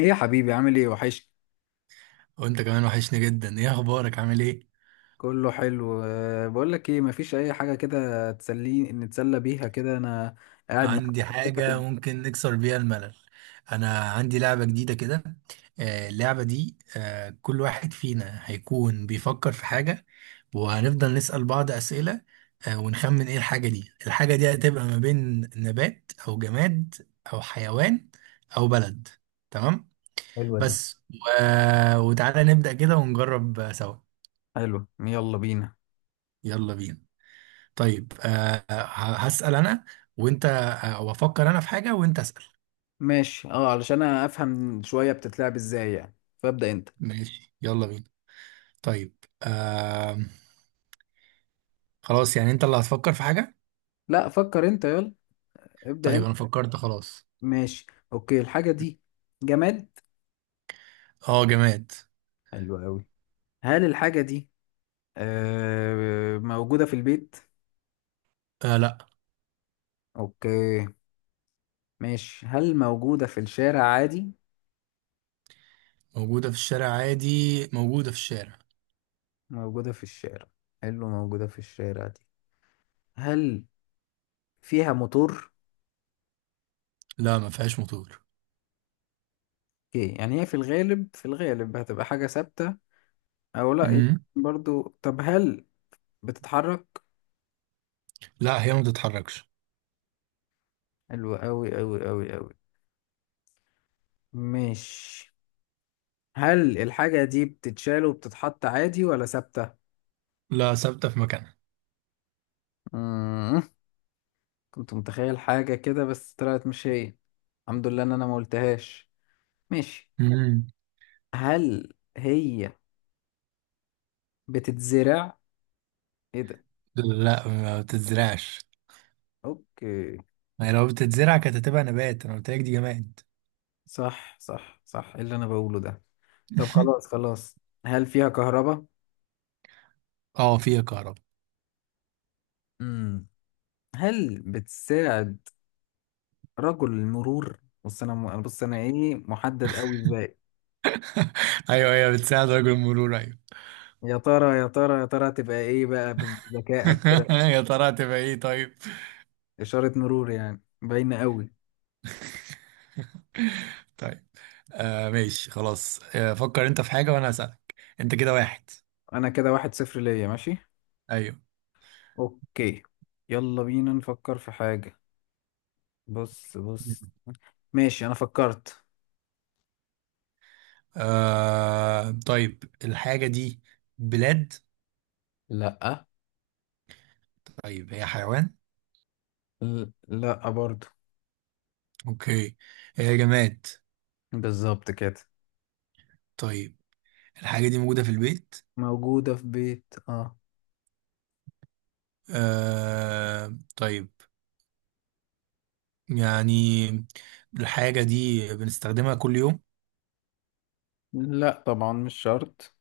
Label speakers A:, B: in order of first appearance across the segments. A: ايه يا حبيبي، عامل ايه وحش.
B: وانت كمان وحشني جدا. ايه اخبارك؟ عامل ايه؟
A: كله حلو. بقول لك ايه، مفيش اي حاجه كده تسليني نتسلى بيها كده انا قاعد معاك.
B: عندي حاجة ممكن نكسر بيها الملل. انا عندي لعبة جديدة كده. اللعبة دي كل واحد فينا هيكون بيفكر في حاجة. وهنفضل نسأل بعض أسئلة. ونخمن ايه الحاجة دي. الحاجة دي هتبقى ما بين نبات او جماد او حيوان او بلد. تمام.
A: حلوة دي.
B: بس، وتعالى نبدأ كده ونجرب سوا.
A: حلو، يلا بينا.
B: يلا بينا. طيب. هسأل أنا وأنت. وأفكر أنا في حاجة وأنت أسأل.
A: ماشي، اه، علشان انا افهم شويه بتتلعب ازاي يعني، فابدا انت.
B: ماشي، يلا بينا. طيب. آه. خلاص، يعني أنت اللي هتفكر في حاجة.
A: لا، فكر انت، يلا ابدا
B: طيب، أنا
A: انت.
B: فكرت خلاص.
A: ماشي. اوكي، الحاجه دي جماد.
B: أه، جماد.
A: حلو قوي. هل الحاجه دي موجوده في البيت؟
B: آه، لأ.
A: اوكي. ماشي، هل موجوده في الشارع عادي؟
B: موجودة في الشارع عادي. موجودة في الشارع.
A: موجودة في الشارع. حلو، موجودة في الشارع دي. هل فيها موتور؟
B: لا، ما فيهاش موتور.
A: اوكي، يعني هي في الغالب هتبقى حاجة ثابتة، أو لأ يمكن
B: مم.
A: برضو. طب هل بتتحرك؟
B: لا، هي ما بتتحركش.
A: حلو أوي أوي أوي أوي. مش هل الحاجة دي بتتشال وبتتحط عادي ولا ثابتة؟
B: لا، ثابتة في مكانها.
A: مم. كنت متخيل حاجة كده بس طلعت مش هي. الحمد لله إن أنا ما قلتهاش. ماشي.
B: مم.
A: هل هي بتتزرع؟ ايه ده؟
B: لا، ما بتتزرعش.
A: اوكي.
B: ما هي لو بتتزرع كانت هتبقى نبات. أنا قلت لك دي جماد.
A: صح صح صح، إيه اللي انا بقوله ده. طب، خلاص خلاص. هل فيها كهرباء؟
B: أه، فيها كهرباء.
A: امم هل بتساعد رجل المرور. بص انا ايه، محدد قوي ازاي.
B: أيوه، أيوه، بتساعد رجل المرور. أيوه.
A: يا ترى يا ترى يا ترى هتبقى ايه بقى بذكائك كده؟
B: يا ترى هتبقى ايه؟ طيب.
A: اشارة مرور، يعني باينة قوي.
B: طيب. ماشي. خلاص. فكر انت في حاجة وانا هسألك. انت كده واحد.
A: انا كده 1-0 ليا، ماشي.
B: ايوه.
A: اوكي، يلا بينا نفكر في حاجة. بص بص، ماشي انا فكرت.
B: طيب. الحاجة دي بلاد؟
A: لا.
B: طيب، هي حيوان؟
A: لا برضو.
B: اوكي. هي جماد؟
A: بالظبط كده.
B: طيب. الحاجة دي موجودة في البيت؟
A: موجودة في بيت، اه.
B: آه، طيب. يعني، الحاجة دي بنستخدمها كل يوم؟
A: لا طبعا، مش شرط.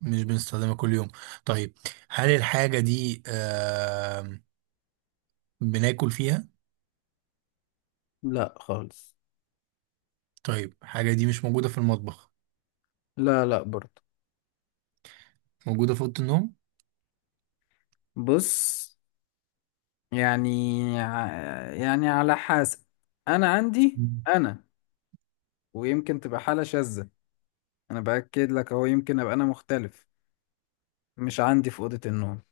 B: مش بنستخدمها كل يوم. طيب. هل الحاجة دي بناكل فيها؟
A: لا خالص.
B: طيب، الحاجة دي مش موجودة في المطبخ؟
A: لا لا برضه.
B: موجودة في أوضة النوم؟
A: بص، يعني يعني على حسب، انا عندي
B: مم.
A: انا. ويمكن تبقى حالة شاذة. انا باكد لك اهو، يمكن ابقى انا مختلف. مش عندي في أوضة النوم.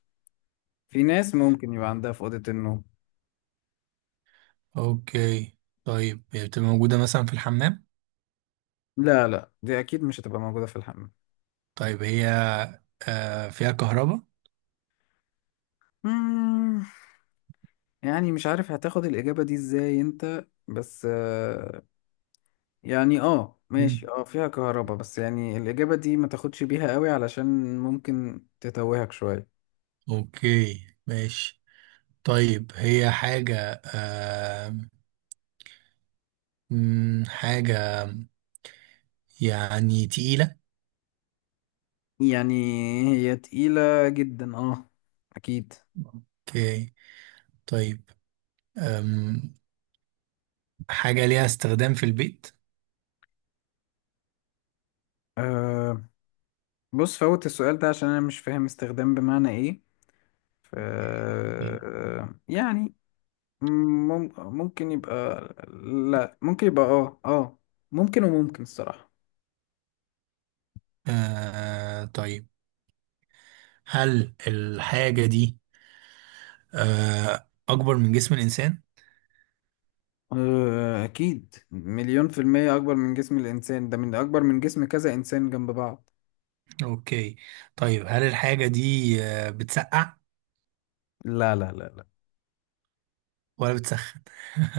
A: في ناس ممكن يبقى عندها في أوضة النوم.
B: اوكي. طيب، هي بتبقى موجودة مثلا في الحمام؟
A: لا لا، دي اكيد مش هتبقى موجودة في الحمام.
B: طيب، هي فيها كهرباء؟
A: مم، يعني مش عارف هتاخد الإجابة دي ازاي انت بس، يعني اه ماشي،
B: مم.
A: اه فيها كهرباء، بس يعني الإجابة دي ما تاخدش بيها قوي علشان ممكن تتوهك شوية.
B: اوكي، ماشي. طيب، هي حاجة حاجة يعني تقيلة؟
A: يعني هي تقيلة جدا، اه أكيد.
B: اوكي. طيب. أم حاجة ليها استخدام في البيت؟
A: آه بص فوت السؤال ده عشان أنا مش فاهم استخدام بمعنى إيه. ف
B: إيه.
A: يعني ممكن يبقى، لا ممكن يبقى اه اه، ممكن وممكن الصراحة.
B: آه، طيب. هل الحاجة دي أكبر من جسم الإنسان؟
A: أكيد مليون في المية أكبر من جسم الإنسان، ده من أكبر من جسم كذا إنسان جنب بعض.
B: اوكي. طيب، هل الحاجة دي بتسقع
A: لا لا لا لا.
B: ولا بتسخن؟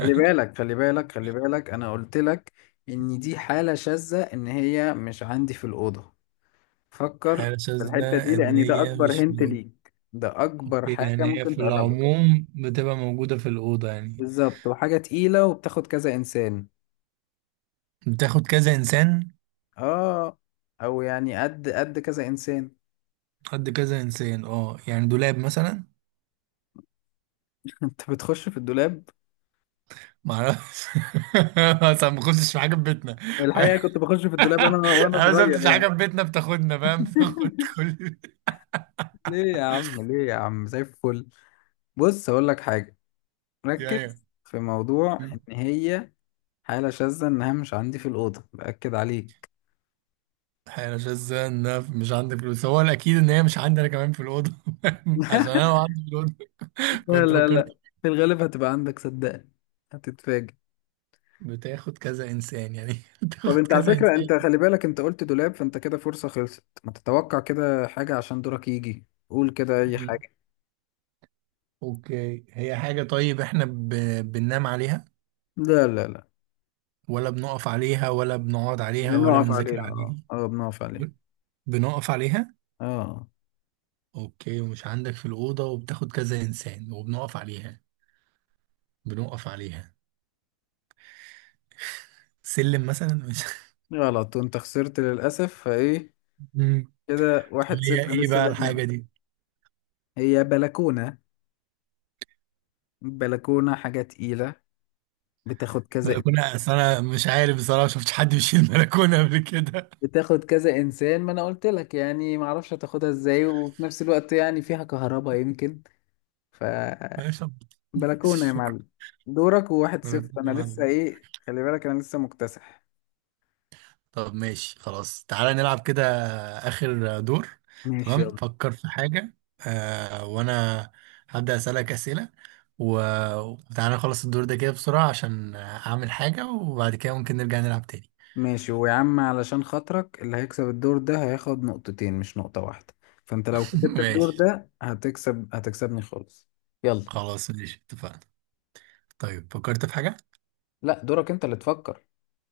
A: خلي بالك خلي بالك خلي بالك، انا قلت لك ان دي حالة شاذة، ان هي مش عندي في الأوضة. فكر
B: حاجة
A: في الحتة دي،
B: شاذة ان
A: لان ده
B: هي
A: اكبر
B: مش في
A: هنت
B: الأوضة.
A: ليك، ده اكبر
B: اوكي،
A: حاجة
B: يعني هي
A: ممكن
B: في
A: تقربك.
B: العموم بتبقى موجودة في الأوضة يعني؟
A: بالظبط، وحاجة تقيلة وبتاخد كذا انسان،
B: بتاخد كذا انسان.
A: اه. او يعني قد قد كذا انسان.
B: قد كذا انسان. اه، يعني دولاب مثلا؟
A: انت بتخش في الدولاب؟
B: معرفش. اصلا ما كنتش في حاجة في بيتنا. ف-
A: الحقيقة كنت بخش في الدولاب انا وانا
B: انا ما
A: صغير،
B: شفتش
A: يعني.
B: حاجة في بيتنا بتاخدنا، فاهم؟ بتاخد كل.
A: ليه يا عم، ليه يا عم، زي الفل. بص اقول لك حاجة.
B: ايوه.
A: ركز في موضوع ان هي حالة شاذة، إنها مش عندي في الأوضة، بأكد عليك.
B: انا مش، ازاي ان أنا مش عندي فلوس؟ هو الاكيد ان هي مش عندي انا كمان في الاوضه. عشان انا لو عندي في الاوضه،
A: لا لا
B: كنت
A: لا لا.
B: فكرت.
A: في الغالب هتبقى عندك، صدقني، هتتفاجئ.
B: بتاخد كذا انسان يعني.
A: طب
B: بتاخد
A: أنت على
B: كذا
A: فكرة،
B: انسان.
A: أنت خلي بالك، أنت قلت دولاب فأنت كده فرصة خلصت، ما تتوقع كده حاجة، عشان دورك يجي قول كده أي
B: مم.
A: حاجة.
B: اوكي، هي حاجه. طيب احنا بننام عليها؟
A: لا لا لا.
B: ولا بنقف عليها ولا بنقعد عليها ولا
A: بنقف
B: بنذاكر
A: عليها، اه
B: عليها؟
A: اه، بنقف عليها،
B: بنقف عليها.
A: اه.
B: اوكي، ومش عندك في الاوضه وبتاخد كذا انسان وبنقف عليها. بنقف عليها. سلم مثلا؟ مش.
A: غلط، وأنت خسرت للأسف، فإيه
B: مم.
A: كده
B: طب
A: 1-0
B: هي ايه
A: لسه
B: بقى
A: زي ما
B: الحاجه
A: أنا.
B: دي؟
A: هي بلكونة، بلكونة حاجة تقيلة، بتاخد كذا،
B: بلكونة؟ أصل أنا مش عارف، بصراحة شفتش حد بيشيل بلكونة قبل كده.
A: بتاخد كذا انسان. ما انا قلت لك يعني، ما اعرفش هتاخدها ازاي، وفي نفس الوقت يعني فيها كهرباء يمكن. ف
B: ماشي.
A: بلكونه يا
B: شكرا.
A: معلم. دورك، وواحد صفر انا
B: بلكونة
A: لسه،
B: معلومة.
A: ايه خلي بالك انا لسه مكتسح.
B: طب، ماشي، خلاص. تعالى نلعب كده. آخر دور.
A: ماشي
B: تمام.
A: يلا.
B: فكر في حاجة. وأنا هبدأ أسألك أسئلة. وتعالى نخلص الدور ده كده بسرعة عشان أعمل حاجة. وبعد كده ممكن نرجع نلعب تاني.
A: ماشي، ويا عم علشان خاطرك اللي هيكسب الدور ده هياخد نقطتين مش نقطة واحدة. فانت لو كسبت الدور
B: ماشي.
A: ده هتكسبني خالص. يلا.
B: خلاص، ماشي، اتفقنا. طيب، فكرت في حاجة؟
A: لا، دورك انت اللي تفكر.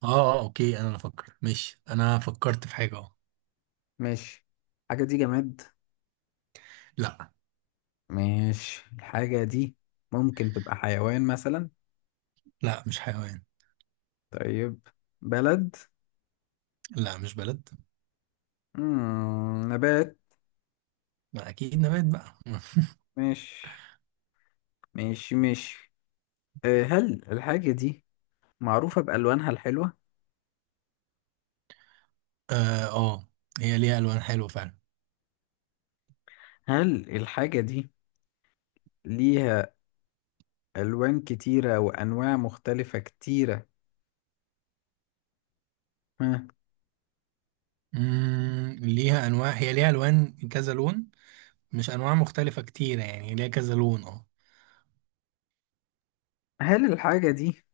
B: اه. اه، اوكي، انا اللي افكر. ماشي، انا فكرت في حاجة. اه.
A: ماشي، الحاجة دي جماد؟
B: لا،
A: ماشي، الحاجة دي ممكن تبقى حيوان مثلا؟
B: لا، مش حيوان.
A: طيب، بلد؟
B: لا، مش بلد.
A: مم. نبات؟
B: ما اكيد نبات بقى.
A: مش مش مش أه هل الحاجة دي معروفة بألوانها الحلوة؟
B: اه. هي ليها الوان حلوه فعلا.
A: هل الحاجة دي ليها ألوان كتيرة وأنواع مختلفة كتيرة؟ ها.
B: ليها انواع. هي ليها الوان كذا لون. مش انواع مختلفه كتيره، يعني ليها كذا لون. اه.
A: هل الحاجة دي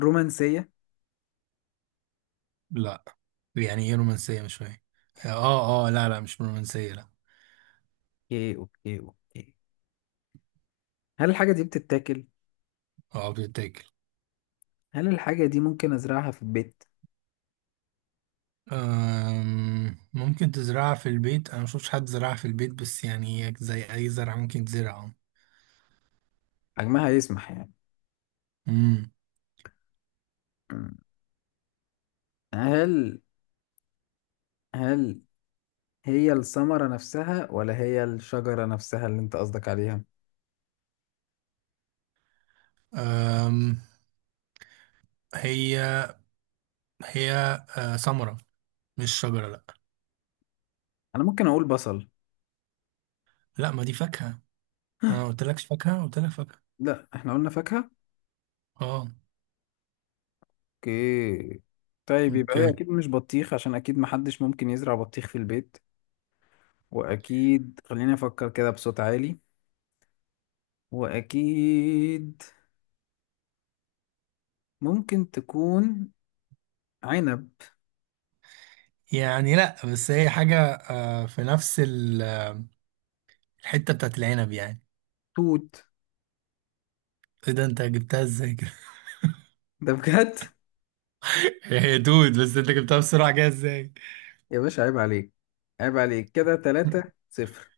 A: رومانسية؟
B: لا. يعني ايه رومانسيه؟ مش فاهم. اه، اه، لا، لا، مش رومانسيه، لا.
A: اوكي اوكي اوكي. هل الحاجة دي بتتاكل؟
B: اه، بتتاكل.
A: هل الحاجة دي ممكن أزرعها في البيت؟
B: ممكن تزرعها في البيت. انا مشوفش حد زرعها في البيت، بس يعني هي زي اي زرعه ممكن تزرعها.
A: حجمها يسمح يعني.
B: امم.
A: مم. هل هل هي الثمرة نفسها ولا هي الشجرة نفسها اللي أنت قصدك عليها؟
B: هي هي ثمره. مش شجره، لا.
A: انا ممكن اقول بصل.
B: لا، ما دي فاكهه. انا قلت لك فاكهه، قلت لك فاكهه.
A: لا، احنا قلنا فاكهة.
B: اه.
A: اوكي. طيب، يبقى هي
B: اوكي.
A: اكيد مش بطيخ عشان اكيد محدش ممكن يزرع بطيخ في البيت. واكيد، خليني افكر كده بصوت عالي. واكيد ممكن تكون عنب.
B: يعني لا، بس هي حاجه في نفس الحته بتاعت العنب يعني.
A: توت.
B: ايه ده؟ انت جبتها ازاي كده؟
A: ده بجد.
B: هي دود، بس انت جبتها بسرعه كده ازاي؟
A: يا باشا، عيب عليك. عيب عليك، كده تلاتة صفر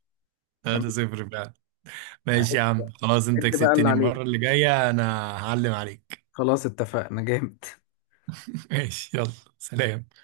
A: تمام.
B: هذا صفر فعلا. ماشي
A: عد
B: يا عم،
A: بقى.
B: خلاص. انت
A: عد بقى اللي
B: كسبتني. المره
A: عليك.
B: اللي جايه انا. هعلم عليك.
A: خلاص، اتفقنا جامد.
B: ماشي، يلا. سلام.